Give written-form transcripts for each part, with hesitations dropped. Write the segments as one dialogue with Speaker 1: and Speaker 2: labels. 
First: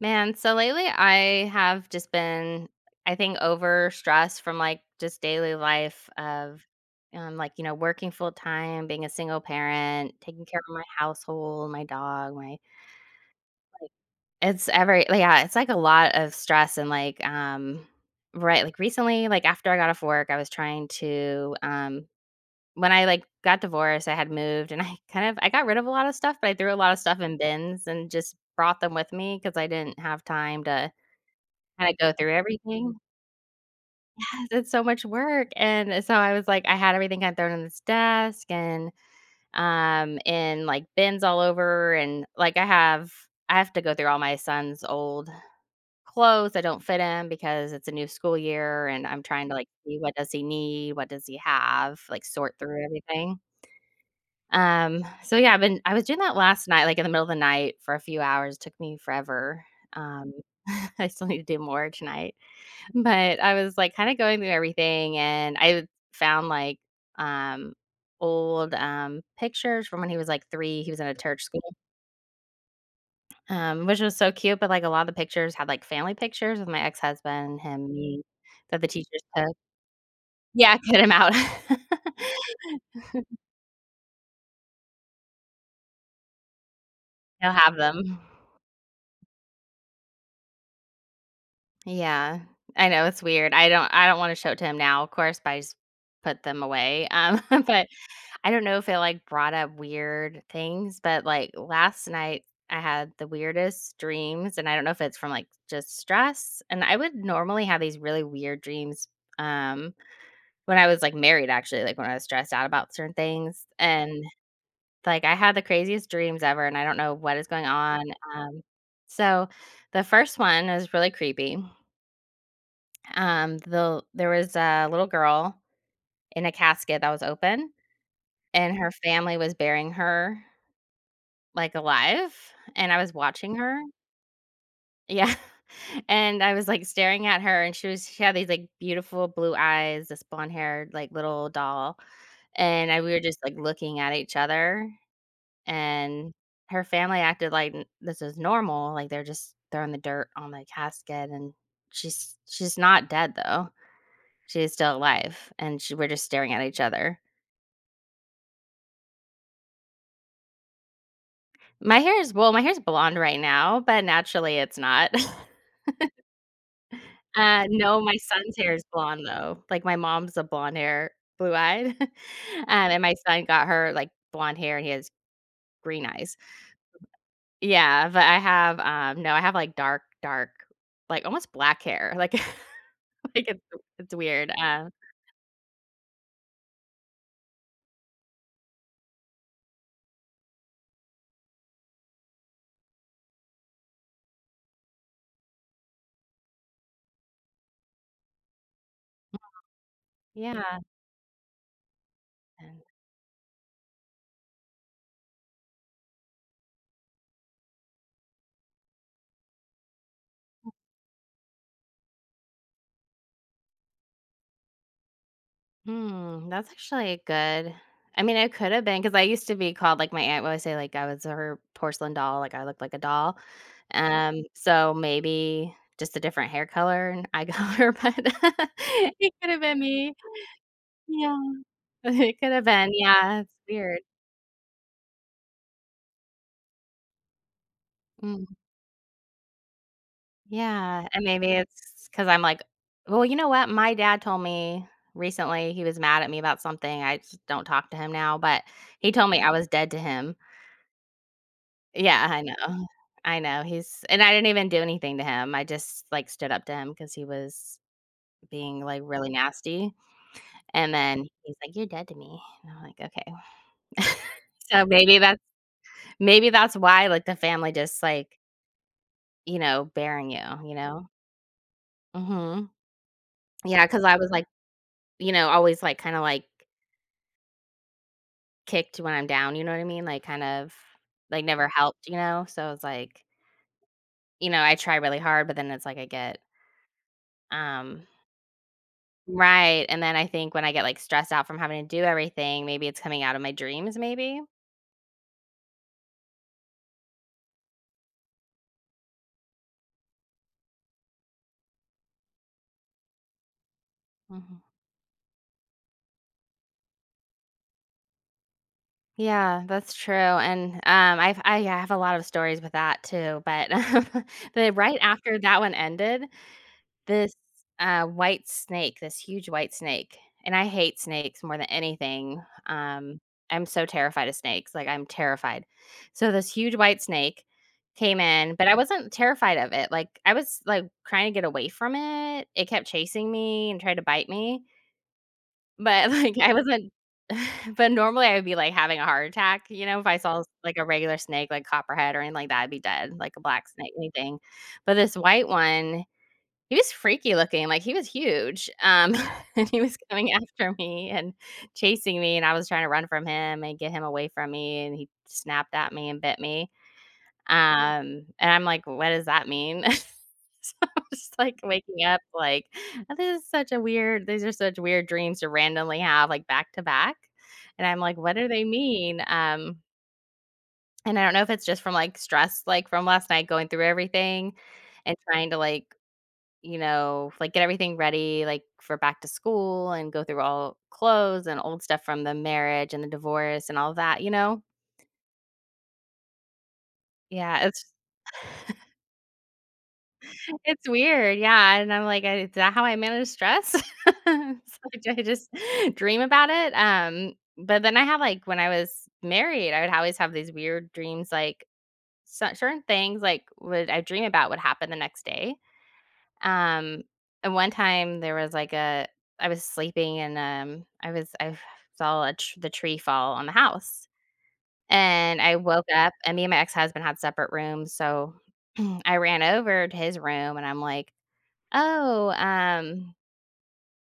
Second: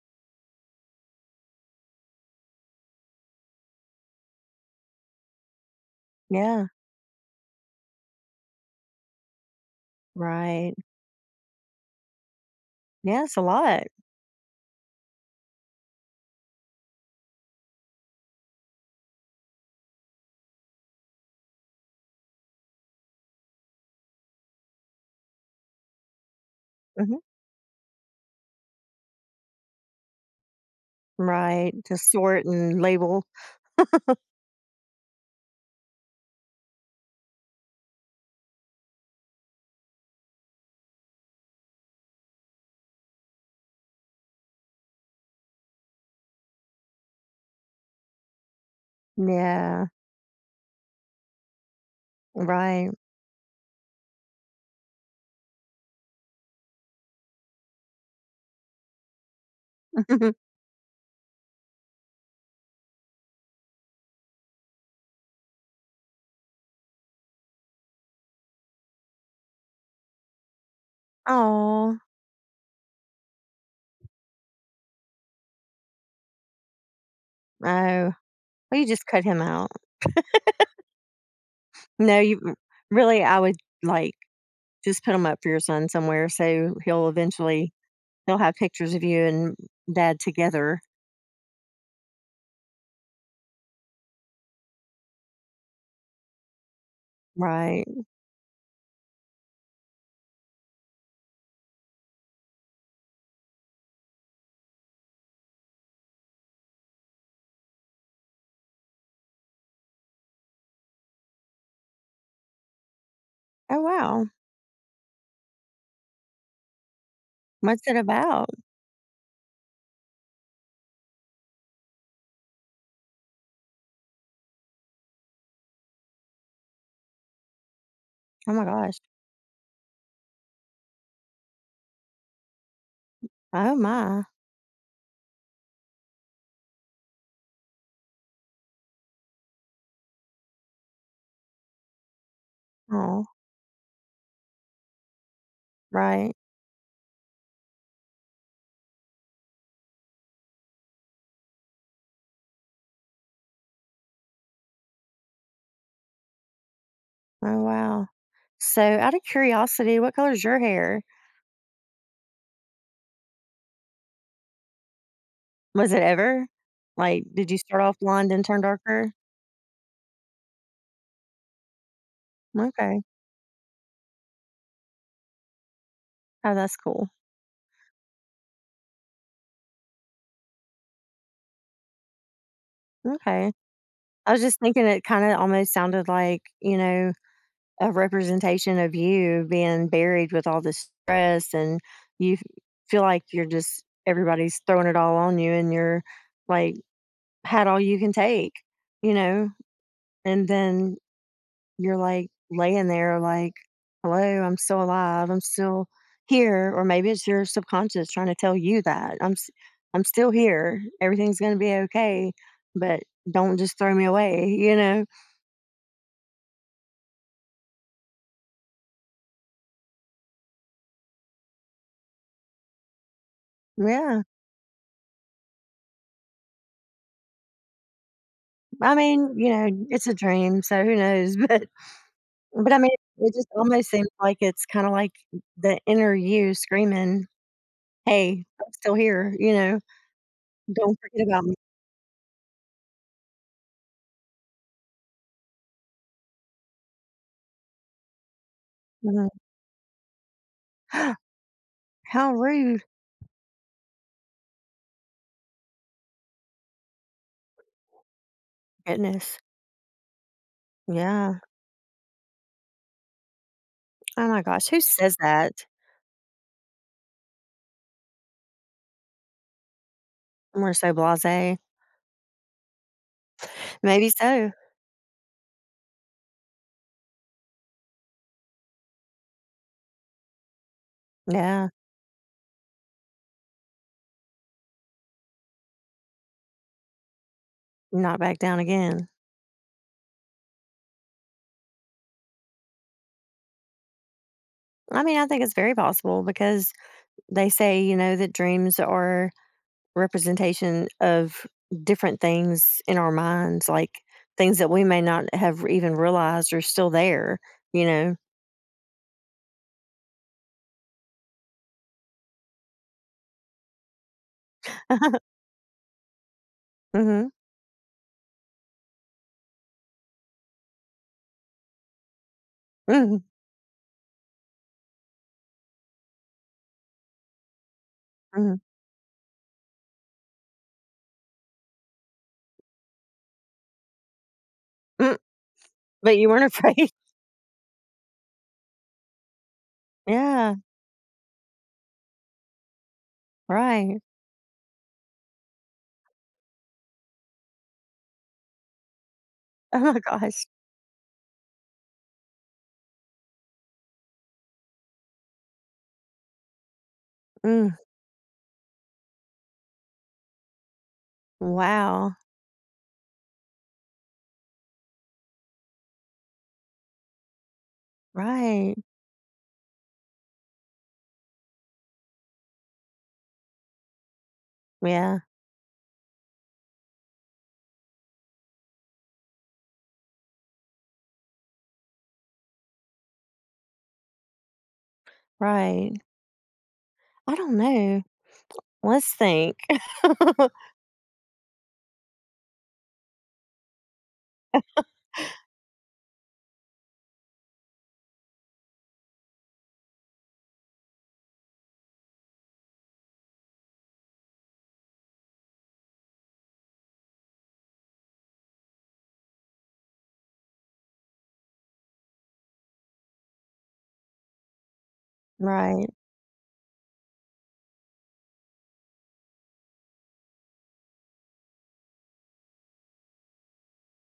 Speaker 1: Man, so lately I have just been, I think, over stressed from just daily life of
Speaker 2: Yeah,
Speaker 1: working full time, being a single parent, taking care
Speaker 2: right.
Speaker 1: of my household, my dog, my
Speaker 2: Yeah, it's a lot.
Speaker 1: It's yeah, it's like a lot of stress and right, like recently, like after I got off work, I was trying to. When I got divorced, I had moved and I I got rid of a lot of stuff, but I threw a lot of stuff
Speaker 2: Mhm.
Speaker 1: in bins and just brought them with me because I didn't have time to
Speaker 2: Right,
Speaker 1: kinda
Speaker 2: to
Speaker 1: go through
Speaker 2: sort and
Speaker 1: everything.
Speaker 2: label.
Speaker 1: Yes, it's so much work, and so I was like I had everything kinda thrown on this desk and, in, like, bins all over and, like, I have to go through all my son's old clothes that don't fit him because it's a new school year, and I'm trying to, like,
Speaker 2: Yeah,
Speaker 1: see what does he need, what does he have, like, sort through
Speaker 2: right.
Speaker 1: everything. So yeah, I was doing that last night, like, in the middle of the night for a few hours, took me forever. Um, I still need to do more tonight. But I was, like, kinda going through everything, and I found, um, old, pictures from when he was, like, 3, he was in a church school,
Speaker 2: Oh,
Speaker 1: which was so cute, but, like, a lot of the pictures had, like, family pictures with my ex-husband, him,
Speaker 2: no.
Speaker 1: me,
Speaker 2: Well,
Speaker 1: that
Speaker 2: you
Speaker 1: the
Speaker 2: just
Speaker 1: teachers
Speaker 2: cut him
Speaker 1: took.
Speaker 2: out.
Speaker 1: Yeah, cut him out.
Speaker 2: No, you mm, really, I would, like, just put him up for your son somewhere so he'll
Speaker 1: He'll
Speaker 2: eventually
Speaker 1: have them.
Speaker 2: he'll have pictures of you and dad together.
Speaker 1: Yeah. I know, it's weird. I don't wanna show it to him now, of course, but I just put them away, but
Speaker 2: Right.
Speaker 1: I don't know if it, like, brought up weird things, but, like, last night I had the weirdest dreams, and I don't know if it's from, like, just stress, and I would normally have these really weird dreams, um, when I was, like, married, actually, like, when I was stressed out about certain things,
Speaker 2: Oh,
Speaker 1: and,
Speaker 2: wow.
Speaker 1: like, I had the craziest dreams ever, and I don't know what is going
Speaker 2: What's it
Speaker 1: on,
Speaker 2: about?
Speaker 1: um, so the first one was really creepy, there was a little girl in a casket that was open,
Speaker 2: Oh my
Speaker 1: and her
Speaker 2: gosh.
Speaker 1: family was burying her, like, alive, and I was watching
Speaker 2: Oh
Speaker 1: her.
Speaker 2: my.
Speaker 1: Yeah, and I was, like, staring at her, and she had these, like, beautiful blue eyes, this blonde-haired, like, little doll, and I we were
Speaker 2: Oh,
Speaker 1: just, like, looking at each other, and
Speaker 2: right.
Speaker 1: her family acted like n this is normal, like, they're just throwing the dirt on the casket, and she's not dead, though. She is still alive, and she we're just staring at each other.
Speaker 2: Oh, wow. So, out of curiosity, what color is your hair?
Speaker 1: My hair is Well, my hair's blonde right now, but naturally, it's not.
Speaker 2: Was it ever? Like, did you start off
Speaker 1: No, my
Speaker 2: blonde and
Speaker 1: son's
Speaker 2: turn
Speaker 1: hair is
Speaker 2: darker?
Speaker 1: blonde, though. Like, my mom's a blonde hair, blue-eyed,
Speaker 2: Okay.
Speaker 1: and my son got her, like, blonde hair, and he has green eyes.
Speaker 2: Oh, that's cool.
Speaker 1: Yeah, but I have, no, I have, like, dark, dark, like, almost black hair, like like,
Speaker 2: Okay.
Speaker 1: it's it's
Speaker 2: I was
Speaker 1: weird,
Speaker 2: just thinking it kinda almost sounded like, you know, a representation of you being buried with all this stress and you f feel like you're just everybody's throwing it all on you and you're, like, had all you can take, you know, and
Speaker 1: yeah.
Speaker 2: then you're, like, laying there, like, "Hello, I'm still alive, I'm still here," or maybe it's your subconscious trying to tell you that, "I'm still here, everything's gonna be okay, but don't just throw me away," you know?
Speaker 1: Hmm, that's actually good. I mean, I could have been because I used to be called like my aunt would always say like I was her porcelain doll, like I looked like a doll.
Speaker 2: Yeah,
Speaker 1: So maybe just a different hair color and eye color, but
Speaker 2: I mean,
Speaker 1: it
Speaker 2: you
Speaker 1: could have been
Speaker 2: know, it's a
Speaker 1: me.
Speaker 2: dream, so who knows,
Speaker 1: Yeah, it could have
Speaker 2: but, I mean,
Speaker 1: been.
Speaker 2: it
Speaker 1: Yeah,
Speaker 2: just
Speaker 1: it's
Speaker 2: almost
Speaker 1: weird.
Speaker 2: seems like it's kinda like the inner you screaming, "Hey,
Speaker 1: Mm,
Speaker 2: I'm still here," you know? "Don't
Speaker 1: yeah, and
Speaker 2: forget about
Speaker 1: maybe
Speaker 2: me."
Speaker 1: it's because I'm like, well, you know what? My dad told me recently he was mad at me about something. I just don't talk to him now, but he
Speaker 2: Mhm.
Speaker 1: told me I was dead to him. Yeah,
Speaker 2: How
Speaker 1: I
Speaker 2: rude.
Speaker 1: know. I know, he's and I didn't even do anything to him, I just, like, stood up to him because he was being, like, really
Speaker 2: Goodness.
Speaker 1: nasty, and then
Speaker 2: Yeah.
Speaker 1: he's like, "You're dead to me," and I'm like, "Okay."
Speaker 2: Oh my gosh, who
Speaker 1: So
Speaker 2: says that?
Speaker 1: maybe that's why, like, the family just, like, you know, bearing you,
Speaker 2: We're
Speaker 1: you
Speaker 2: so
Speaker 1: know?
Speaker 2: blasé.
Speaker 1: Mhm. Because
Speaker 2: Maybe
Speaker 1: I was, like,
Speaker 2: so.
Speaker 1: you know, always, like, kinda, like, kicked when I'm down, you know what I mean? Like, kind of like,
Speaker 2: Yeah,
Speaker 1: never helped, you know? So, it's like, you know, I try really hard, but then it's like I get, um
Speaker 2: not back down again.
Speaker 1: right, and then I think when I get, like, stressed out from having to do everything, maybe it's coming out of my dreams, maybe?
Speaker 2: I mean, I think it's very possible because they say, you know, that dreams are representation of different things in our minds, like things
Speaker 1: Mhm.
Speaker 2: that we may not have even realized are still there, you know?
Speaker 1: Yeah, that's true, and, I've I yeah, I have a lot of stories with that too, but the right after that one ended
Speaker 2: Mhm.
Speaker 1: this, white snake, this huge white snake, and I hate snakes more than anything, um,
Speaker 2: Mhm.
Speaker 1: I'm so terrified of snakes, like, I'm terrified. So this huge white snake came in,
Speaker 2: Mhm.
Speaker 1: but I wasn't terrified of it, like, I was, like, trying to get away from it, it kept chasing me and tried to bite me,
Speaker 2: Mm,
Speaker 1: but,
Speaker 2: but you
Speaker 1: like,
Speaker 2: weren't
Speaker 1: I
Speaker 2: afraid.
Speaker 1: wasn't but normally, I would be, like, having a heart attack, you know, if I saw,
Speaker 2: Yeah,
Speaker 1: like, a regular snake, like copperhead or anything like that, I'd be dead, like a black snake,
Speaker 2: right.
Speaker 1: anything, but this white one he was freaky looking, like, he was huge, and
Speaker 2: Oh
Speaker 1: he was
Speaker 2: my
Speaker 1: coming
Speaker 2: gosh.
Speaker 1: after me and chasing me, and I was trying to run from him and get him away from me, and he snapped at me and bit me,
Speaker 2: Mm,
Speaker 1: and I'm like, "What does that mean?" So I'm just, like, waking
Speaker 2: wow.
Speaker 1: up, like, "Oh, "This is such a weird these are such weird dreams to randomly have, like, back to back," and I'm like, "What do they
Speaker 2: Right.
Speaker 1: mean?" And I don't know if it's just from, like, stress, like, from last night going through everything and
Speaker 2: Yeah,
Speaker 1: trying to, like, you know, like get everything ready like for back to school and go through all clothes and old stuff from the marriage and the divorce and all that, you know?
Speaker 2: right. I don't
Speaker 1: Yeah, it's
Speaker 2: know. Let's think.
Speaker 1: weird. Yeah, and I'm like, "I- is that how I manage stress? It's like, do I just dream about it? But then I have like when I was married, I would always have these weird dreams, like certain things like would I dream about would happen the next day. Um, and one time there was like a I was sleeping and, I saw a tr the tree fall on the house, and I woke
Speaker 2: Right.
Speaker 1: up and me and my ex-husband had separate rooms, so I ran over to his room and I'm like, "Oh, um,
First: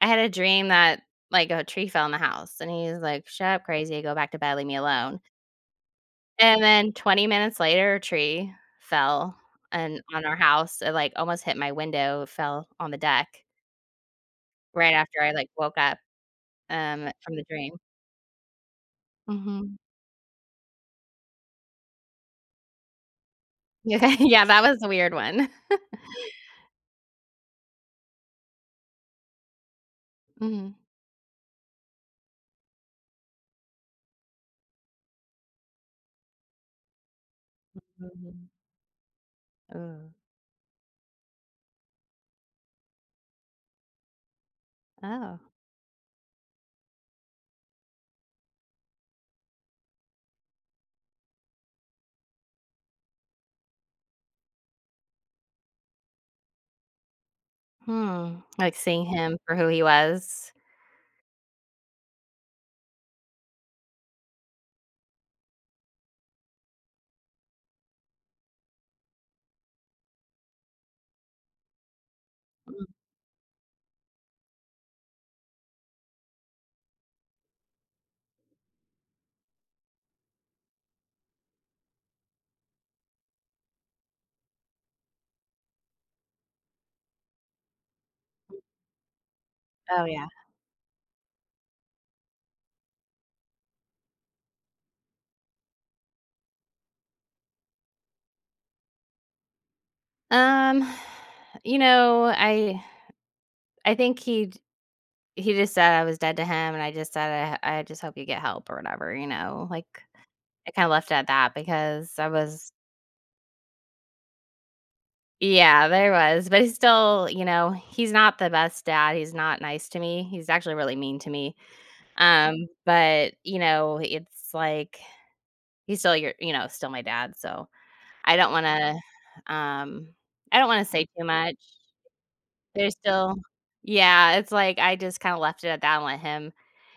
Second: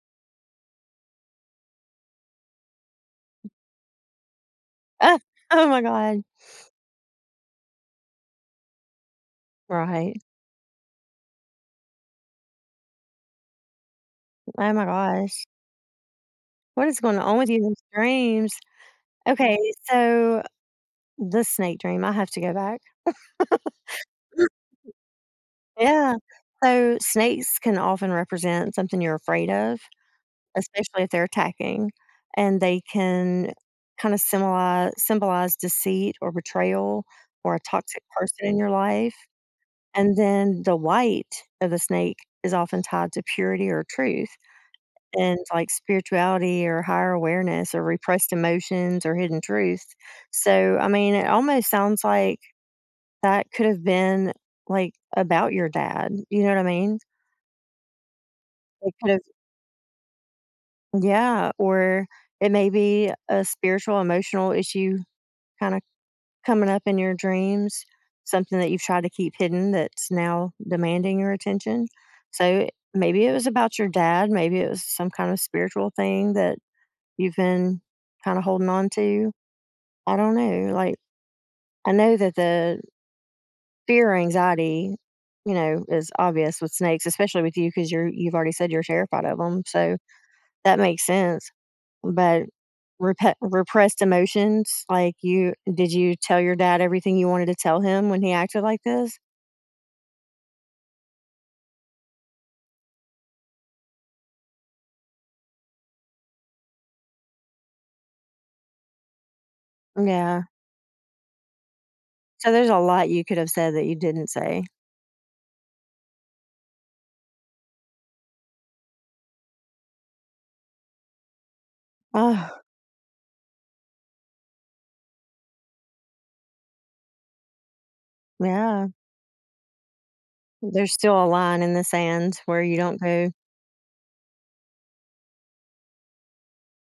Speaker 1: "I had a dream that, like, a tree fell in the house," and he's like, "Shut up, crazy, go back to bed, leave me
Speaker 2: Uh,
Speaker 1: alone,"
Speaker 2: oh my god.
Speaker 1: and then 20 minutes later, a tree fell and
Speaker 2: Right.
Speaker 1: on our house, it, like, almost hit my window, it fell on the deck,
Speaker 2: Oh my
Speaker 1: right after I,
Speaker 2: gosh.
Speaker 1: like, woke up,
Speaker 2: What is going
Speaker 1: from
Speaker 2: on
Speaker 1: the
Speaker 2: with you
Speaker 1: dream.
Speaker 2: these dreams? Okay,
Speaker 1: Mhm.
Speaker 2: so the snake dream, I have to go back.
Speaker 1: Yeah, that was a weird one.
Speaker 2: Yeah. So snakes can often represent something you're afraid of,
Speaker 1: Mhm.
Speaker 2: especially if they're attacking, and they can kind of symbolize deceit or betrayal or a toxic person
Speaker 1: Mhm.
Speaker 2: in your life.
Speaker 1: Ugh.
Speaker 2: And then the white of the snake is often tied to purity or truth, and
Speaker 1: Oh.
Speaker 2: like spirituality or higher awareness or repressed emotions or hidden truth. So, I mean, it almost sounds like that could have been like about your dad. You know what I mean?
Speaker 1: Hmm, like,
Speaker 2: It
Speaker 1: seeing
Speaker 2: could have,
Speaker 1: him for who he was.
Speaker 2: yeah. Or it may be a spiritual, emotional issue kind of coming up in your dreams, something that you've tried to keep hidden that's now demanding your attention. So,
Speaker 1: Mm.
Speaker 2: maybe it was about your dad. Maybe it was some kind of spiritual thing that you've been kind of holding on to. I don't know, like, I know that the fear, or anxiety, you know, is obvious with snakes, especially with you, because you've already said you're terrified of them. So
Speaker 1: Oh, yeah.
Speaker 2: that makes sense, but repe repressed emotions, like, you did you tell your dad everything you wanted to tell him when he acted like this?
Speaker 1: Um, you know, I think he just said I was dead to him, and I just said, "I just hope you get help," or whatever, you know? Like,
Speaker 2: Yeah,
Speaker 1: I kinda left it at that because I
Speaker 2: so there's
Speaker 1: was
Speaker 2: a lot you could have said that you didn't say.
Speaker 1: yeah, there was, but he's still you know, he's not the best dad, he's not nice to me, he's actually really mean to me.
Speaker 2: Oh,
Speaker 1: But, you know, it's like he's still you know, still my dad, so I don't
Speaker 2: yeah,
Speaker 1: wanna, um, I don't wanna
Speaker 2: there's
Speaker 1: say
Speaker 2: still
Speaker 1: too
Speaker 2: a
Speaker 1: much.
Speaker 2: line in the sand where you
Speaker 1: There's
Speaker 2: don't go,
Speaker 1: still yeah, it's like I just kinda left it at that and let him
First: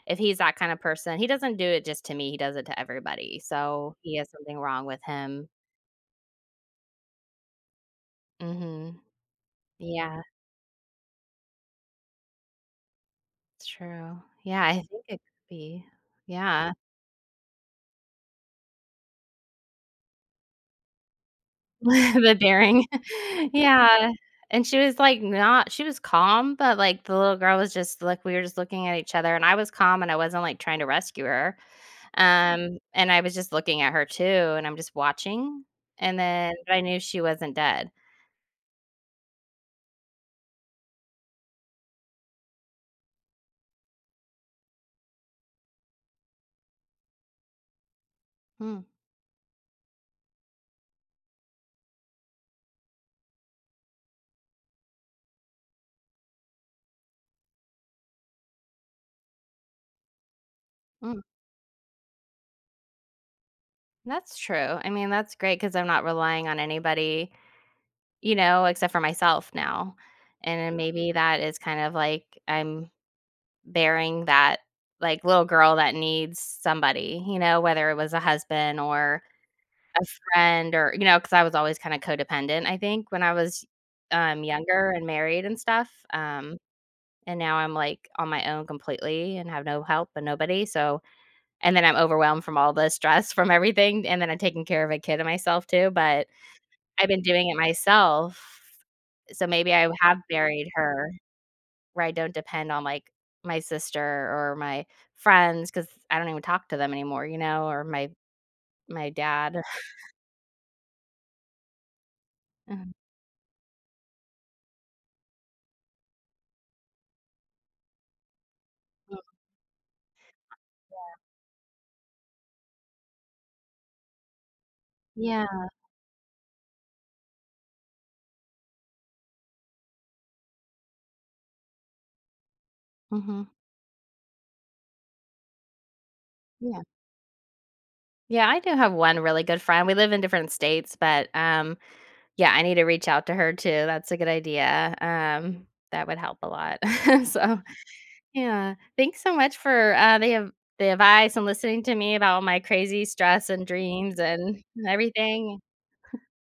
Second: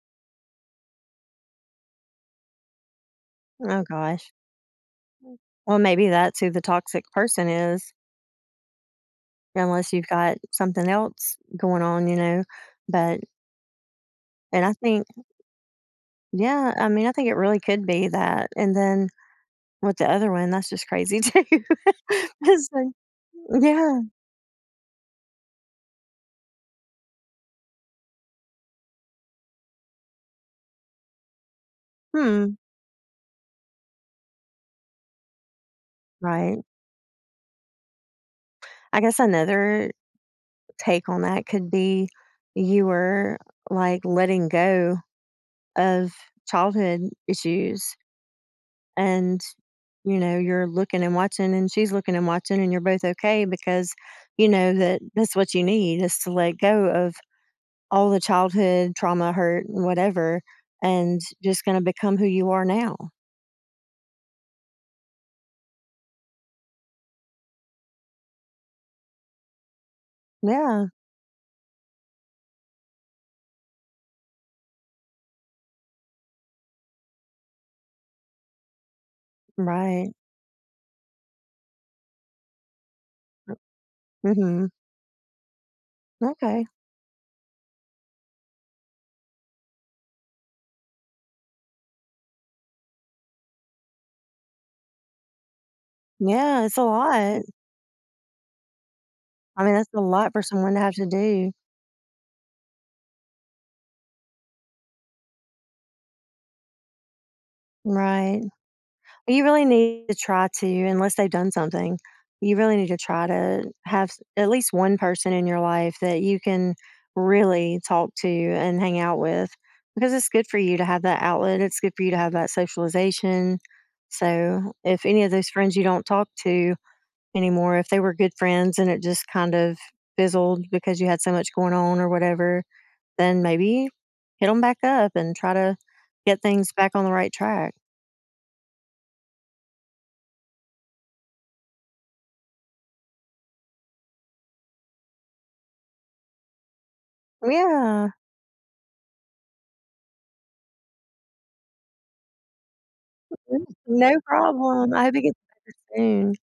Speaker 1: if he's that kind of person he doesn't do it just to me, he does it to everybody,
Speaker 2: "Oh
Speaker 1: so he
Speaker 2: gosh."
Speaker 1: has something wrong with him.
Speaker 2: Well, maybe that's who the toxic person is,
Speaker 1: Mhm.
Speaker 2: unless you've
Speaker 1: Yeah,
Speaker 2: got something else going on, you know. But
Speaker 1: it's true.
Speaker 2: and
Speaker 1: Yeah,
Speaker 2: I
Speaker 1: I think
Speaker 2: think,
Speaker 1: it could be. Yeah.
Speaker 2: yeah, I mean, I think it really could be that. And then with the other one, that's just crazy too.
Speaker 1: The
Speaker 2: It's
Speaker 1: daring.
Speaker 2: like, yeah,
Speaker 1: Yeah, and she was, like, not she was calm, but, like, the little girl was just, we were just looking at each other, and I was calm, and I wasn't, like, trying to rescue her,
Speaker 2: hmm,
Speaker 1: and I was just looking at her too, and I'm just watching, and then
Speaker 2: right.
Speaker 1: but I knew she wasn't dead.
Speaker 2: I guess another take on that could be you were like letting go of childhood issues,
Speaker 1: Mm,
Speaker 2: and you know you're looking and watching and she's looking and watching and you're both okay because you know that that's what you need is to let go of all the childhood trauma, hurt, and whatever, and
Speaker 1: mm,
Speaker 2: just gonna become who you are now.
Speaker 1: that's true. I mean, that's great because 'cause I'm not relying on anybody, you know, except for myself now, and then
Speaker 2: Yeah,
Speaker 1: maybe that is kind of, like, I'm bearing that, like, little girl that needs somebody, you know, whether it was a husband or a
Speaker 2: right.
Speaker 1: friend or you know, because I was always kinda codependent, I think, when I was,
Speaker 2: Mhm.
Speaker 1: younger and married and stuff,
Speaker 2: Okay.
Speaker 1: and now I'm, like, on my own completely and have no help and nobody, so and then I'm overwhelmed from all the stress from everything, and then I'm taking care of a kid and myself too, but
Speaker 2: Yeah, it's a
Speaker 1: I've been
Speaker 2: lot.
Speaker 1: doing it myself, so
Speaker 2: I
Speaker 1: maybe
Speaker 2: mean,
Speaker 1: I
Speaker 2: that's a
Speaker 1: have
Speaker 2: lot for
Speaker 1: buried
Speaker 2: someone to have to
Speaker 1: her
Speaker 2: do.
Speaker 1: where I don't depend on, like, my sister or my friends because I don't even talk to them anymore, you know, or
Speaker 2: Right.
Speaker 1: my
Speaker 2: You
Speaker 1: dad.
Speaker 2: really need to try to unless they've done something, you really need
Speaker 1: Mhm.
Speaker 2: to try to have s at least one person in your life that you can really talk to and hang out with, because it's good for you to have that outlet, it's good for you to have that socialization. So, if any of
Speaker 1: Yeah,
Speaker 2: those friends you don't talk to anymore, if they were good friends and it just kind of fizzled because you had so much going on or whatever, then
Speaker 1: mhm,
Speaker 2: maybe hit them back up and try to get things
Speaker 1: yeah.
Speaker 2: back on the right track.
Speaker 1: Yeah, I do have one really good friend, we live in different states, but, yeah, I need to reach out to her too, that's a good idea, that would help a lot. So,
Speaker 2: Yeah.
Speaker 1: yeah, thanks so much for, the advice and listening to me about all my crazy stress
Speaker 2: Mm,
Speaker 1: and
Speaker 2: no
Speaker 1: dreams and
Speaker 2: problem. I hope you get
Speaker 1: everything.
Speaker 2: soon.